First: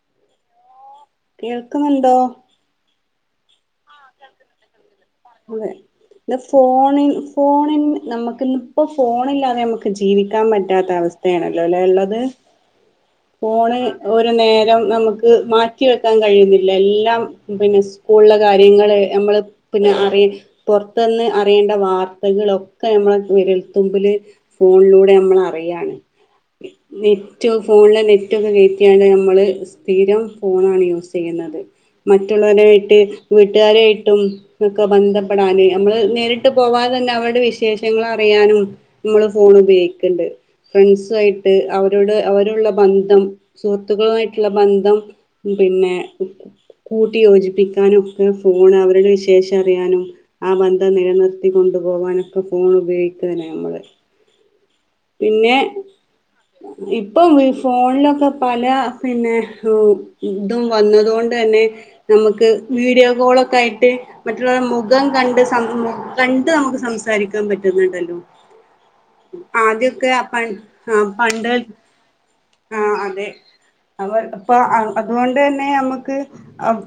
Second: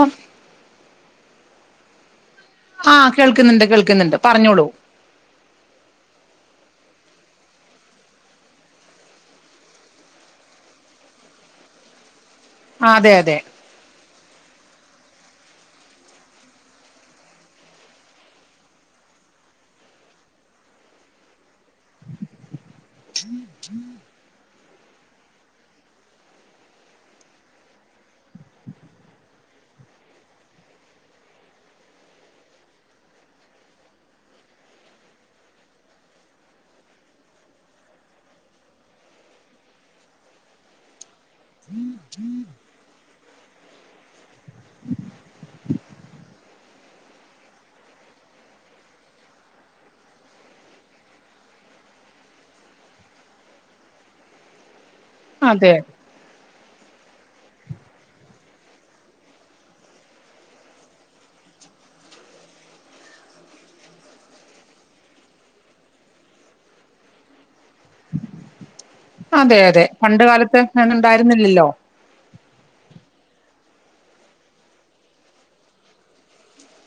ഓ കേൾക്കുന്നുണ്ടോ ആ കേൾക്കുന്നുണ്ട് കേൾ കേൾക്കുന്നുണ്ട് പറഞ്ഞോളൂ ഫോണി ഫോണിൻ നമുക്ക് ഇന്നിപ്പോൾ ഫോണില്ലാതെ നമുക്ക് ജീവിക്കാൻ പറ്റാത്ത അവസ്ഥയാണല്ലോ അല്ലെ ഉള്ളത് അതെ അതെ ഫോണ് ഒരു നേരം നമ്മുക്ക് മാറ്റി വെക്കാൻ കഴിയ്ണില്ല എല്ലാം പിന്നെ സ്കൂളിലെ കാര്യ കാര്യങ്ങള് നമ്മള് പിന്നെ അറി പുറത്ത്ന്ന് അറിയേണ്ട വാർത്തകളൊക്കെ ഒക്കെ നമ്മളെ വിരൽത്തുമ്പില് ഫോണിലൂടെ നമ്മളറിയാണ് നെറ്റ് ഫോണില് നെറ്റ് ഒക്കെ കയറ്റിയാണ് നമ്മള് സ്ഥിരം ഫോണാണ് യൂസ് ചെയ്യുന്നത് മറ്റുള്ളവരായിട്ട് വീട്ടുക്കാരായിട്ടും ഒക്കെ ബന്ധപ്പെടാൻ നമ്മള് നേരിട്ട് പോകാതെ തന്നെ അവരുടെ വിശേഷങ്ങൾ അറിയാനും നമ്മൾ ഫോൺ ഉപയോഗിക്കുന്നുണ്ട് ഫ്രണ്ട്സായിട്ട് അവരോട് അവരുള്ള ബന്ധം സുഹൃത്തുക്കളുമായിട്ടുള്ള ബന്ധം പിന്നെ കൂട്ടി യോജിപ്പിക്കാനും ഫോൺ അവരുടെ വിശേഷം അറിയാനും ആ ബന്ധം നിലനിർത്തി കൊണ്ടു പോകാനൊക്കെ ഫോൺ ഉപയോഗിക്കാണ് നമ്മള് പിന്നെ അതെ ഇപ്പം ഈ ഫോണിലൊക്കെ പല പിന്നെ ഇതും വന്നതുകൊണ്ട് തന്നെ നമുക്ക് വീഡിയോ കോളൊക്കെ ആയിട്ട് മറ്റുള്ളവരു മുഖം കണ്ട് സം കണ്ട് നമുക്ക് സംസാരിക്കാൻ പറ്റുന്നുണ്ടല്ലോ മ് അതെ അതെ ആദ്യക്കെ ആ പണ്ട് പ കാലത്ത് ആ പണ്ട് അങ്ങനൊണ്ടായിരുന്നില്ലല്ലോ ആ അതെ അവര് അപ്പൊ അതുകൊണ്ട് തന്നെ നമ്മുക്ക്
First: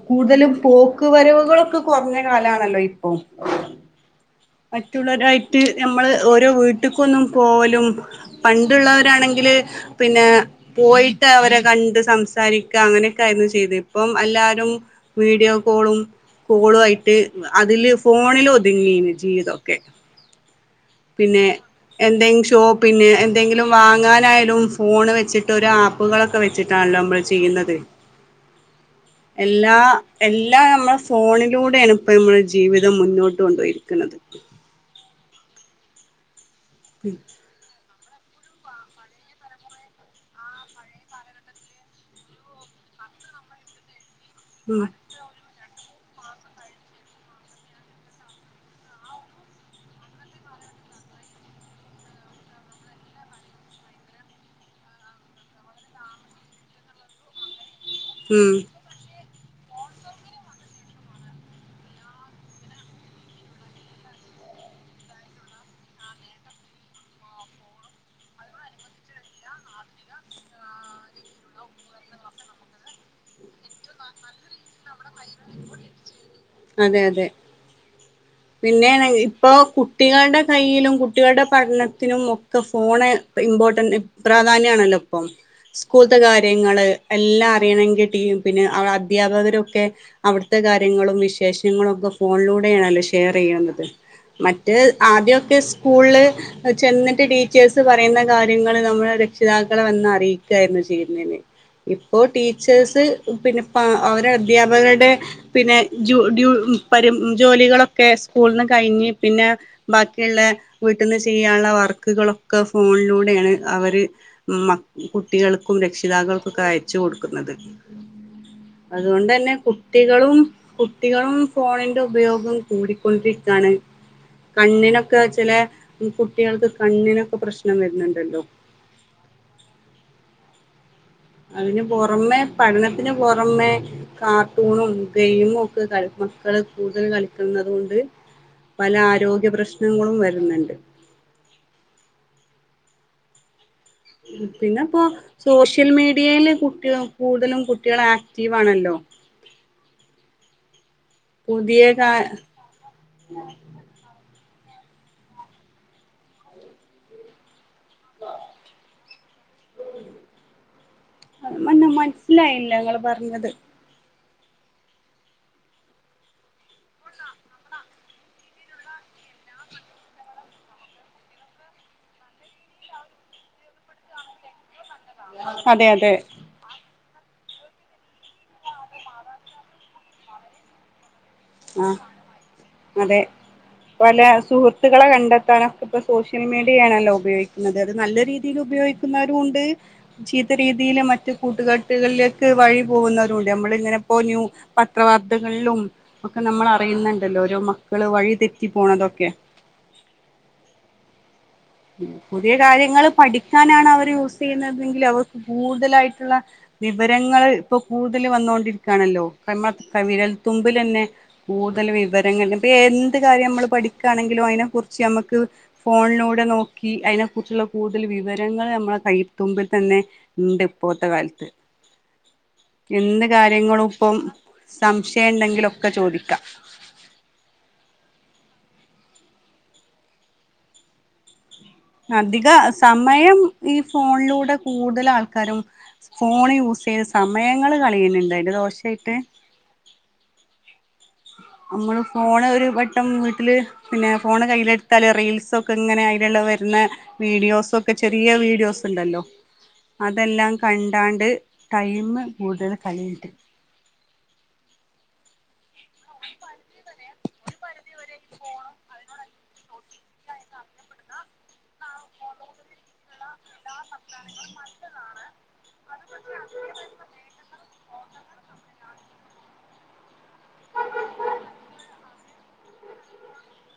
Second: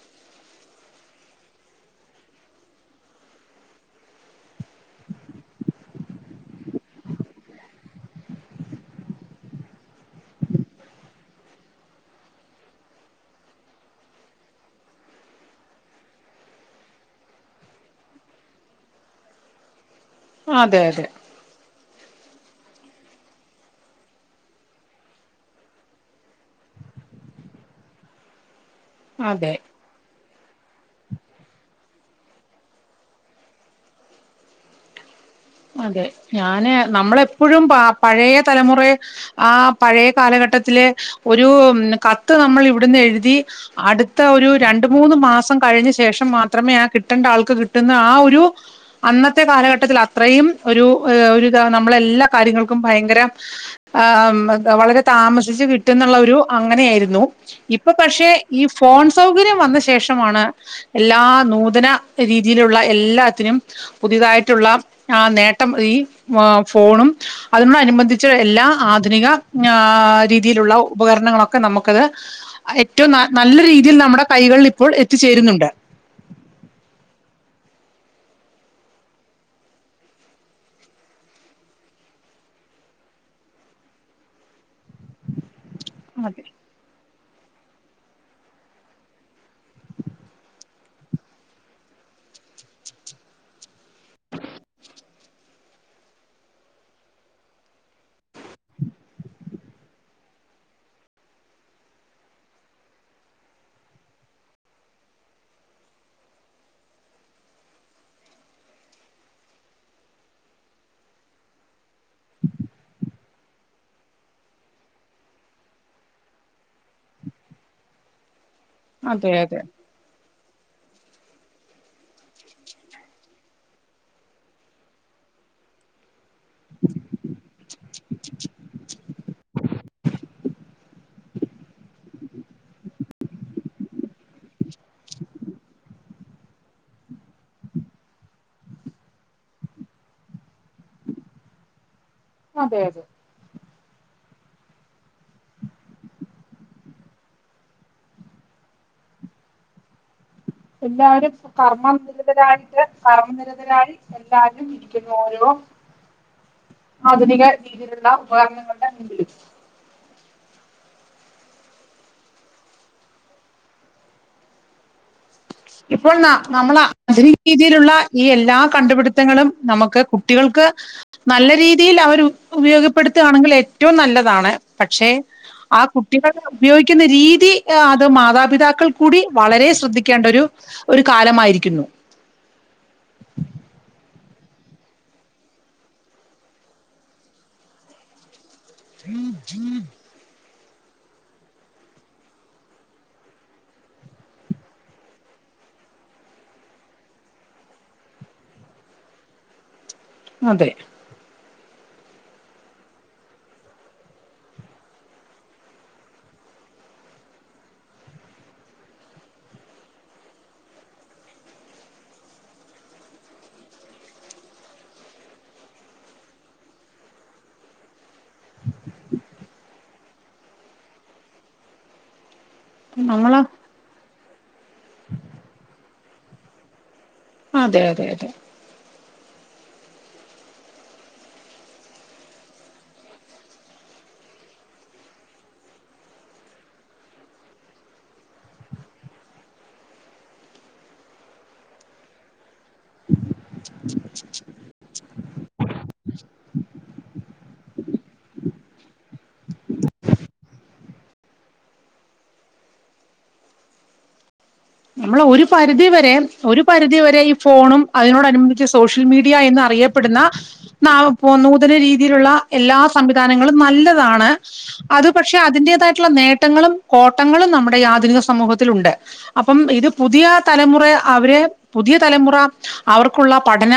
കൂടുതലും പോക്ക് വരവുകളൊക്കെ കുറഞ്ഞ കാലാണല്ലോ ഇപ്പൊ മറ്റുള്ളവരായിട്ട് നമ്മള് ഓരോ വീട്ടക്കൊന്നും പോലും പണ്ടുള്ളവരാണെങ്കില് പിന്നെ പോയിട്ട് അവരെ കണ്ട് സംസാരിക്ക അങ്ങനെയൊക്കെ ആയിരുന്നു ചെയ്ത് ഇപ്പം എല്ലാവാരും വീഡിയോ കോളും കോളു ആയിട്ട് അതില് ഫോണിൽ ഒതുങ്ങി ജീവിതംഒക്കെ അതെ അതെ എന്തെങ്കിലും ഷോപ്പിന് എന്തെങ്കിലും വാങ്ങാനായാലും ഫോണ് വെച്ചിട്ട് ഒരു ആപ്പുകളൊക്കെ വെച്ചിട്ടാണല്ലോ നമ്മൾ ചെയ്യുന്നത് അതെ എല്ലാ എല്ലാം നമ്മുടെ ഫോണിലൂടെയാണ് ഇപ്പൊ നമ്മുടെ ജീവിതം മുന്നോട്ട് കൊണ്ട്പോയിരിക്കുന്നത് അതെ ഞാന് നമ്മളെപ്പോഴും പ പഴയ തലമുറ ആ പഴയ കാലഘട്ടത്തിലെ ഒരു കത്ത് നമ്മൾ ഇവിടുന്ന് എഴുതി അട് അടുത്ത ഒരു ഉം രണ്ട് മൂന്ന് മാസം കഴിഞ്ഞ ശേ- ശേഷം മാത്രമേ ആ കിട്ടേണ്ട ആൾക്ക് കിട്ടുന്ന ആ ഒരു അന്നത്തെ കാലഘട്ടത്തിൽ- അത്രയും ഒരു നമ്മള് എല്ലാ കാര്യങ്ങൾക്കും ഭയങ്കര ആ വളരെ താമസിച്ച് കിട്ടുന്നുള്ള ഒരു അങ്ങനെയായിരുന്നു ഇപ്പൊ പക്ഷെ ഈ ഉം ഫോൺസ് സൗകര്യം വന്ന ശേഷമാണ് എല്ലാ നൂതന രീതിയിലുള്ള എല്ലാത്തിനും പുതിയതായിട്ടുള്ള ആ നേട്ടം ഈ ർ ഫോണും അതിമ്മ അനുബന്ധിച്ച എല്ലാ ആധുനിക [unintelligible] രീതിയിലുള്ള ഉപകരണങ്ങളൊക്കെ നമുക്കത് ഏറ്റവും നല്ല രീതിയിൽ നമ്മുടെ കൈകളിൽ ഇപ്പോൾ എത്തിച്ചേരുന്നുണ്ട് അതെ അതെ പിന്നെ ഇപ്പൊ കുട്ടികളുടെ കൈയിലും കുട്ടികളുടെ പഠനത്തിനും ഒക്കെ ഫോണ് ഇമ്പോർട്ടന്റ് പ്രാധാന്യാണല്ലോ ഇപ്പം സ്കൂള്ത്തെ അതെ കാര്യങ്ങള് എല്ല അറിയണങ്കി ടീ പിന്നെ അധ്യാപകരൊക്കെ അവിടുത്തെ കാര്യങ്ങളും മി വിശേഷങ്ങളൊക്കെ ഫോണിലൂടെയാണല്ലോ ഷെയർ ചെയ്യുന്നത് മറ്റേ ആദ്യക്കെ സ്കൂളിൽ ചെന്നിട്ട് ടീച്ചേഴ്സ് പറയുന്ന കാര്യങ്ങൾ നമ്മൾ രക്ഷിതാക്കളെ വന്ന് അറിയിക്കായിരുന്നു ചെയ്യുന്നന് ഇപ്പോ ടീച്ചേഴ്സ് പിന്നെ അവരുടെ അദ്ധ്യാപകരുടെ പിന്നെ [unintelligible] ജോലികളൊക്കെ സ്കൂളിന്നു കഴിഞ്ഞ്, പിന്നെ ബാക്കിയുള്ള വീട്ടിൽന്ന് ചെയ്യാനുള്ള വർക്കുകളൊക്കെ, ഫോണിലൂടെയാണ് അവര് മ കുട്ടികൾക്കും, രക്ഷിതാക്കൾക്കൊക്കെ അയച്ചു കൊടുക്കുന്നത്. അതുകൊണ്ട് അതെ തന്നെ അതെ കുട്ടികളും. കുട്ടികളും ഫോണിന്റെ ഉപയോഗം കൂടിക്കൊണ്ടിരിക്കയാണ്, കണ്ണിനൊക്കെ ചില കുട്ടികൾക്ക് കണ്ണിനൊക്കെ പ്രശ്നം വരുന്നുണ്ടല്ലോ. അതിനു പുറമെ, പഠനത്തിന് പുറമെ കാർട്ടൂണും, ഗെയിമും ഒക്കെ കളി മക്കള് കൂടുതൽ കളിക്കുന്നുന്നത് കൊണ്ട് പല ആരോഗ്യ പ്രശ്നങ്ങളും വരുന്നുണ്ട്. അതെ അതെ. പിന്നെ ഇപ്പോ സോഷ്യൽ മീഡിയയില് കുട്ടി കൂടുതലും കുട്ടികൾ ആക്റ്റീവ് ആണല്ലോ. എല്ലരും പുതിയ കാ കർമ്മനിരതരായിട്ട് കർമ്മനിരതരായി എ [unintelligible] ഇരിക്കുന്ന ഓരോ ആധുനിക രീതിയിലുള്ള ഉപകരണങ്ങളുടെ മുമ്പിലും മന്ന മനസ്സിലായില്ല ങ്ങള് പറഞ്ഞത്. ഇപ്പോൾെന്നാ നമ്മള് അത് രീതിയിലുള്ള. ഈ എല്ലാ കണ്ടുപിടുത്തങ്ങളും, നമുക്ക് കുട്ടികൾക്ക് നല്ല രീതിയിൽ അവർ ഉപയോഗപ്പെടുത്തുകയാണെങ്കിൽ ഏറ്റവും നല്ലതാണ്. പക്ഷെ ആ അതെ അതെ കുട്ടികളെ ഉപ രീതി അത് മാതാപിതാക്കൾ കൂടി വളരെ ശ്രദ്ധിക്ക്. ക്കേണ്ടൊരു ഒരു ആഹ അതെ പല. സുഹൃത്തുക്കളെ കണ്ടെത്താനൊക്കെ ഇപ്പോ സോഷ്യൽ മീഡിയയാണല്ലോ ഉപയോഗിക്കുന്നത് അത് നല്ല രീതി ഉപയോഗിക്കുന്നവരും ഉണ്ട്. രീതിയിൽ മറ്റ് കൂട്ടു കെട്ടുകളിലേക്ക് വഴി പോകുന്നവരുണ്ട്, നമ്മൾ ഇങ്ങനെപ്പോ ന്യൂ പത്രവാാർത്തകളിലും. ഒക്കെ നമ്മൾ അറിയുന്നുണ്ടല്ലോ, ഓരോ മക്കള് വഴി തെറ്റി പോണതൊക്കെ. അതെ പുതിയ കാര്യങ്ങൾ പഠിക്കാനാണ് അവർ യൂസ് ചെയ്യുന്നതെങ്കിൽ, അവർക്ക് കൂടുതലായിട്ടുള്ള വിവരങ്ങൾ ഇപ്പൊ കൂടുതൽ വന്നോണ്ടിരിക്കുകയാണല്ലോ. വിരൽത്തുമ്പിൽ തന്നെ കൂടുതൽ വിവരങ്ങൾ, ഇപ്പൊ എന്ത് കാര്യം നമ്മൾ പഠിക്കുകയാണെങ്കിലും അതിനെ കുറിച്ച് നമ്മുക്ക് ഫോണിലൂടെ അതിനെ കുറിച്ചുള്ള കൂടുതൽ വിവരങ്ങൾ, നമ്മെ കൈത്തുമ്പിൽ തന്നെ ഉണ്ട് ഇപ്പോഴത്തെ കാലത്ത്. എന്ത് നമ്മള് കാര്യങ്ങളും ഇപ്പം. സംശയം ഇണ്ടെങ്കിലൊക്കെ ചോദി അതെ അതെ അതെ. അധിക സമയം ഈ ഫോണിലൂടെ കൂടുതൽ ആൾക്കാരും ഫോണ് യൂസ് ചെയ്ത് സമയങ്ങള് കളയുന്നിണ്ട് ദോഷായിട്ട്. നമ്മള് ഫോണ് ഒരു വട്ടം വീട്ടില് പിന്നെ ഫോൺ കയ്യിലെടുത്താൽ റീൽസൊക്കെ ഇങ്ങനെ, അതിലുള്ള വരുന്ന വീഡിയോസൊക്കെ ചെറിയ വീഡിയോസ് ഉണ്ടല്ലോ അതെല്ലാം കണ്ട്. [unintelligible] ടൈം കൂടുതൽ കളയുന്നിണ്ട്. നമ്മൾ ഒരു പരിധി വരെ ഒരു പരിധി വരെ ഈ ഫോണും, അതിനോട്നുബന്ധിച്ച് സോഷ്യൽ മീഡിയ എന്ന് അറിയപ്പെടുന്ന ന നൂതന രീതിയിലുള്ള എല്ലാ സംവിധാനങ്ങളും നല്ലതാണ്, അത് പക്ഷെ അതിന്റതായിട്ട്. [unintelligible] നേട്ടങ്ങളും കോട്ടങ്ങളും നമ്മു ഈ ആധുനിക സമൂഹത്തിൽ ഉണ്ട്. അപ്പം ഇത് പുതിയ തലമുറ അവരെ പുതിയ തലമുറ അവർക്കുള്ള പഠന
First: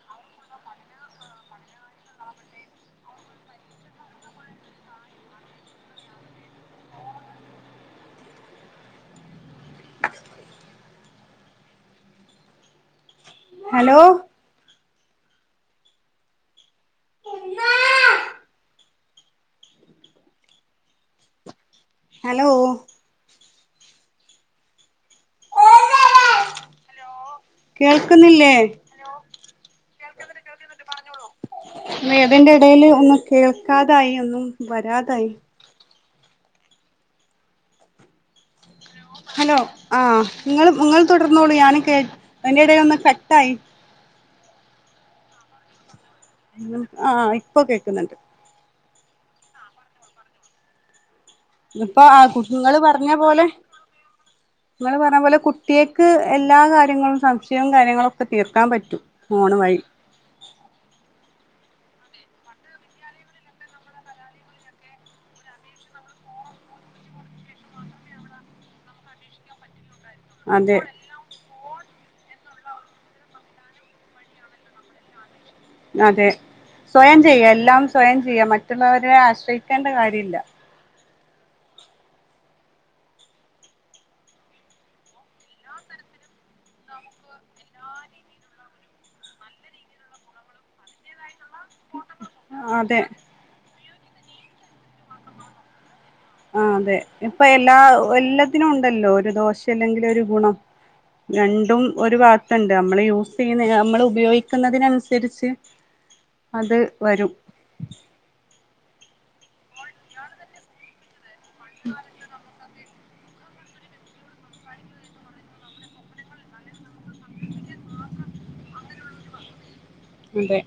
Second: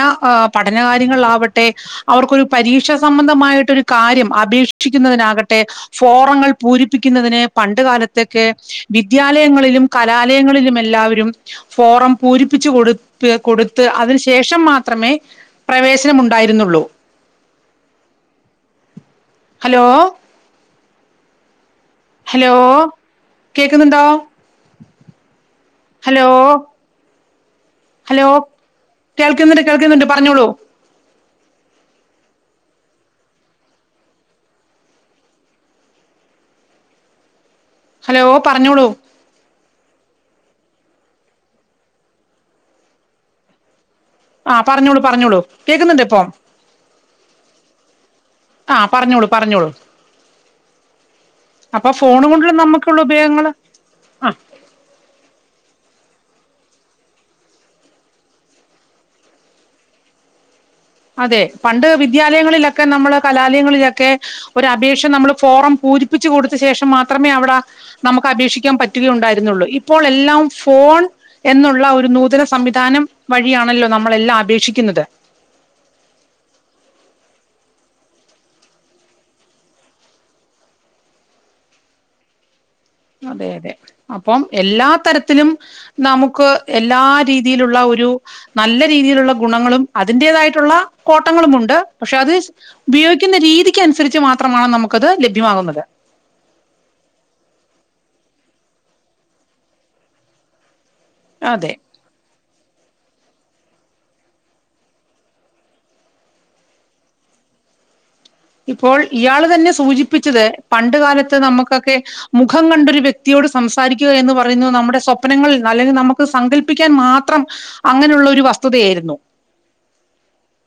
പഠനകാര്യങ്ങള ആവട്ടെ, അവർക്കൊരു പരീക്ഷ സംബന്ധമായിട്ടൊരു കാര്യം അപേക്ഷിക്കുന്നതിനാകട്ടെ, ഫോറങ്ങൾ പൂരിപ്പിക്കുന്നതിന് പണ്ട് കാലത്തൊക്കെ വിദ്യാലയങ്ങളിലും കല [unintelligible] എല്ലാവരും ഫോറം പൂരിപ്പിച്ച് കൊടു കൊടുത്ത് ഹലോ അതിനന് ശേഷം മാത്രം മാത്രമേ പ്രവേശനം ഉണ്ടായിരുന്നുള്ളൂ ഉമ്മാ ഹലോ ഹലോ കേക്കുന്നുണ്ടോ ഹലോ ഹലോ കേൾക്കുന്നില്ലേ കേൾക്കുന്നുണ്ട് കേൾക്കുന്നുണ്ട് പറഞ്ഞോളൂ വേദറെ ഇടയിൽ ഒന്നും കേൾക്കാതായി ഒന്നും വരാതായി ഹലോ പറഞ്ഞോളൂ ഹലോ ആ നിങ്ങ നിങ്ങൾ തുടർന്നോളൂ ഞൻ കേ എറെ ഇടയിൽൊന്ന് ഫക്ട് ആായി ആഹ പറഞ്ഞോളൂ പറഞ്ഞോളൂ കേൾക്കുന്നുണ്ട് ഇപ്പം ആഹ ഇപ്പൊ കേക്കുന്നുണ്ട് ആ പറഞ്ഞോളൂ പറഞ്ഞോളൂ അപ്പൊ ഇപ്പോൊ ആ ഫോണും കൊണ്ടുള്ള നിങ്ങള്ൾ നമുക്കുള്ള പറഞ്ഞ പോലെ ഉപയോഗങ്ങള് ആ നിങ്ങള്ൾ പറഞ്ഞ പോലെ കുട്ടിയക്ക് എല്ലാ കാര്യങ്ങളും സംശയവും കാര്യങ്ങളൊക്കെ തീർക്കാൻ പറ്റും ഫോണ് വഴി അതെ പണ്ട് വിദ്യാലയങ്ങളിലൊക്കെ നമ്മള് കലാലയങ്ങളിലൊക്കെ ഒരു അപേക്ഷ നമ്മള് ഫോറം പൂരിപ്പിച്ച് കൊടുത്ത ശേഷം മാത്രമേ അവിടെ നമുക്ക് അപേക്ഷിക്കാൻ പറ്റുകയുണ്ടായിരുന്നുള്ളൂ ഇപ്പോൾ എല്ലാം അതെ ഫോൺ എന്നുള്ള ഒരു നൂതന സംവിധാനം വഴിയാണല്ലോ നമ്മളെല്ലാം അപേക്ഷിക്കുന്നത് അതെ സ്വയം ചെയ്യാ എല്ലാം സ്വയം ചെയ്യ മറ്റുള്ളവരെ ആശ്രയിക്കേണ്ട കാര്യമില്ല അതെ അതെ അപ്പം എല്ലാ തരത്തിലും നമുക്ക് എല്ലാ രീതിയിലുള്ള ഒരു നല്ല രീതിയിലുള്ള ഗുണങ്ങളും അതിറതായിട്ടുള്ള കോട്ട ങ്ങളുംുണ്ട് പക്ഷെ അത് അതെ ഉപയോഗിക്കുന്ന രീതി അനുസരിച്ച് മാത്രമാണ് നമുക്കത് ലഭ്യമാകുന്നത് ആ അതെ ഇപ്പൊ എല്ലാ എല്ലാത്തിനും ഉണ്ടല്ലോ ഒരു ദോശ അല്ലെങ്കില ഒരു ഗുണം അതെ രണ്ടും ഒരു വാത്തുണ്ട് നമ്മള് യൂസ് ചെയ്യുന്ന നമ്മൾ ഉപയോഗിക്കുന്നതിനനുസരിച്ച് അത് വരും ഇപ്പോൾ ഇയാൾ തന്നെ സൂചിപ്പിച്ചത് പണ്ട് കാലത്ത് നമുക്കൊക്കെ മുഖം കണ്ടൊരു വ്യക് വ്യക്തിയോട് സംസാരിക്കുക എന്ന് പറയുന്നത് നമ്മുടെ സ്വപ്നങ്ങളിൽ അല്ലെങ്കിൽ നമുക്ക് സങ്കല്പിക്കാൻ മാത്രം അങ്ങനെയുള്ള ഒരു വസ്തുതയായിരുന്നു അതെ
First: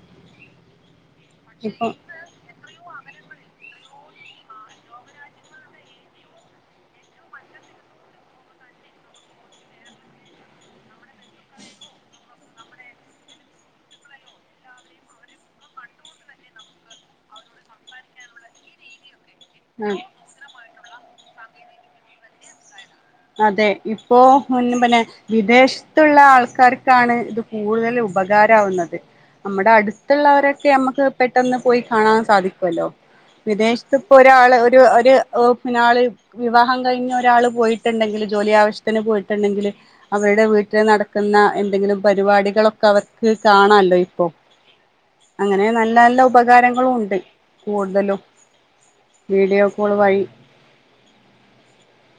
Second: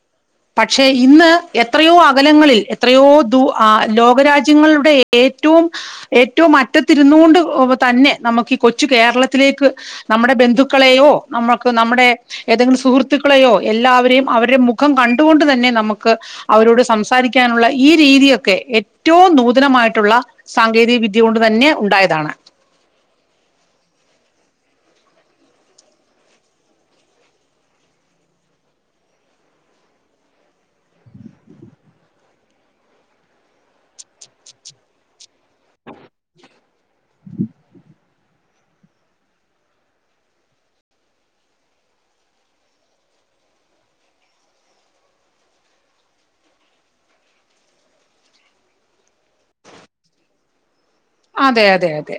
പക്ഷെ ഇന്ന് ഇപ്പൊ എത്രയോ അകലങ്ങളിൽ എത്രയോ ദ ലോകരാജ്യങ്ങളുടെ ഏറ്റവും ഏറ്റവും അറ്റത്തിരുന്ന കൊണ്ട് തന്നെ നമുക്ക് ഈ കൊച്ചു കേരളത്തിലേക്ക് നമ്മുടെ ബന്ധുക്കളെയോ നമുക്ക് നമ്മുടെ ഏതെങ്കിലും സുഹൃത്തുക്കളെയോ എല്ലാവരെയും അവരുടെ മുഖം കണ്ടുകൊണ്ട് തന്നെ നമുക്ക് അവരോട് സംസാരിക്ക ാനുള്ള ഈ രീതിയൊക്കെ ഏറ്റവും ആഹ് നൂതനമായിട്ടുള്ള സാങ്കേതിക വിദ്യ കൊണ്ട് തന്നെ ഉണ്ടായതാണ് അതെ ഇപ്പോൊ പിന്നെ വിദേശത്തുള്ള ആൾക്കാർക്കാണ് ഇത് കൂടുതൽ ഉപകാരവുന്നത് നമ്മുടെ അടുത്തുള്ളവരൊക്കെ നമ്മുക്ക് പെട്ടെന്ന് പോയി കാണാൻ സാധിക്കുമല്ലോ വിദേശത്ത്പ്പോൊ ഒരാള് ഒരു ഒരു പിന്ന ആള് വിവാഹം കഴിഞ്ഞ് ഒരാള് പോയി് ട്ടുണ്ടെങ്കിൽ ജോലി ആവശ്യത്തിന് പോയിട്ടുണ്ടെങ്കിൽ അവരുടെ വീട്ടിൽ നടക്കുന്ന എന്തെങ്കിലും പരിപാടികളൊക്കെ അവർക്ക് കാണാമല്ലോ ഇപ്പോൊ അങ്ങനെ നല്ല നല്ല ഉപകാരങ്ങളും ഉണ്ട് കൂടുതലും വീഡിയോ കോൾ വഴി അതെ അതെ അതെ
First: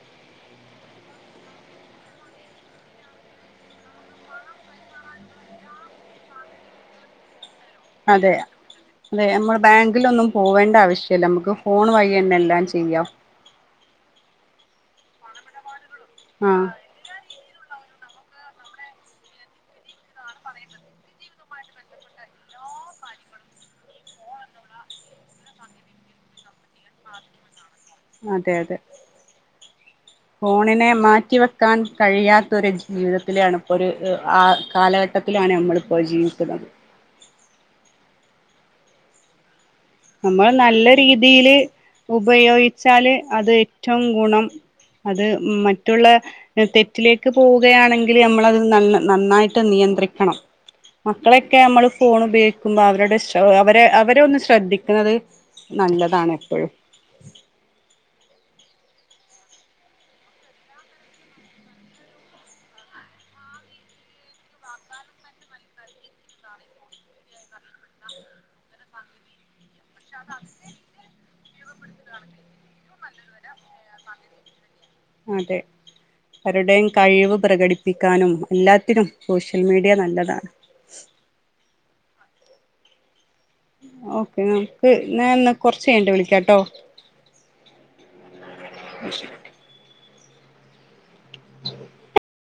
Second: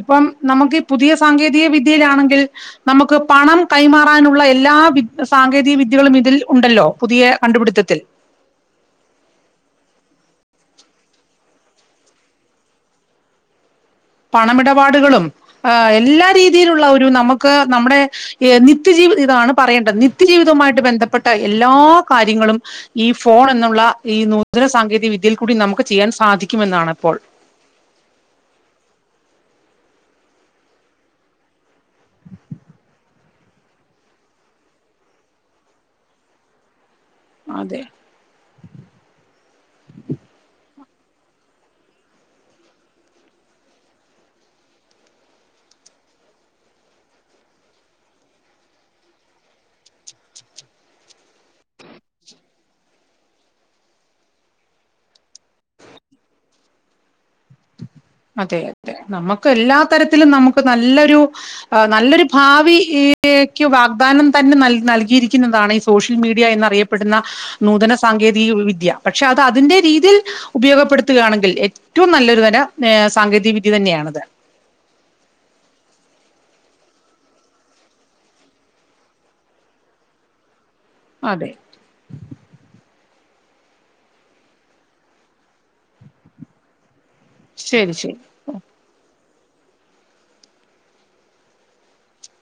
ഇപ്പം നമുക്ക് പുതിയ സാങ്കേതിക വിദ്യയിലാണെങ്കിൽ നമുക്ക് പണം കൈമാറാനുള്ള എല്ലാ വി സാങ്കേതിക വിദ്യകളും ഇതിൽ ഉണ്ടല്ലോ പുതിയ കണ്ടുപിടുത്തത്തിൽ അതെയ അതെ നമ്മള് ബാങ്കിലൊന്നും പോവേണ്ട ആവശ്യല്ല നമുക്ക് ഫോൺ വഴി തന്നെ എല്ലാം ചെയ്യാം പണമിടപാടുകളും ആ എല്ലാ ആഹ് രീതിയിലുള്ള ഒരു നമുക്ക് നമ്മുടെ ഈ നിത്യജീവി ഇതാണ് പറയേണ്ടത് നിത്യജീവിതവുമായിട്ട് ബന്ധപ്പെട്ട എല്ലാ കാര്യങ്ങളും ഈ ഫോൺ എന്നുള്ള ഈ നൂതന സാങ്കേതിക വിദ്യയിൽ കൂടി നമുക്ക് ചെയ്യാൻ സാധിക്കുമെന്നാണ് ഇപ്പോൾ അതെ അതെ ഫോണിനെ മാറ്റിവെക്കാൻ കഴിയാത്തൊരു ജീവിതത്തിലാണ് ഇപ്പൊരു അ കാലഘട്ടത്തിലാണ് നമ്മളിപ്പൊ ജീവിക്കുന്നത് അതെ നമ്മള് നല്ല രീതിയില് ഉപയോഗിച്ചാല് അത് ഏറ്റവും ഗുണം അത് മറ്റുള്ള തെറ്റിലേക്ക് പോവുകയാണെങ്കിൽ നമ്മളത് ന നന്നായിട്ട് നിയന്ത്രിക്കണം മക്കളൊക്കെ നമ്മള് ഫോണുപയോഗിക്കുമ്പോ അവരുടെ ശൊ അവരെ അവരെ ഒന്ന് ശ്രദ്ധി ുന്നത് നല്ലതാണ് എപ്പോഴും അതെ അതെ നമുക്ക് എല്ലാ തരത്തിലും നമുക്ക് നല്ലൊരു നല്ലൊരു ഭാവി ക്ക് വാഗ്ദാനം തന്നെ ന നൽകിയിരിക്കുന്നതാണ് ഈ സോഷ്യൽ മീഡിയ എന്നന്ന്റിയപ്പെടുന്ന നൂതന സാങ്കേതിക വിദ്യ പക്ഷെ അത് അതിന്റെറെ ഇതിൽ ഉപയോഗപ്പെടുത്തുകയാണെങ്കിൽ ഏറ്റവും നല്ലൊരു വര നേ സാങ്കേതികവിദ്യ തന്നെയാണത് അതെ അവരുടെയും കഴിവ് പ്രകടിപ്പിക്കാനും എല്ലാത്തിനും സോഷ്യൽ മീഡിയ നല്ലതാണ് അതെ ഓക്കെ നമുക്ക് ഞായെന്ന കൊറച്ചഴിഞ്ഞിട്ട് വിളിക്കാട്ടോ ശരി ശരി [unintelligible]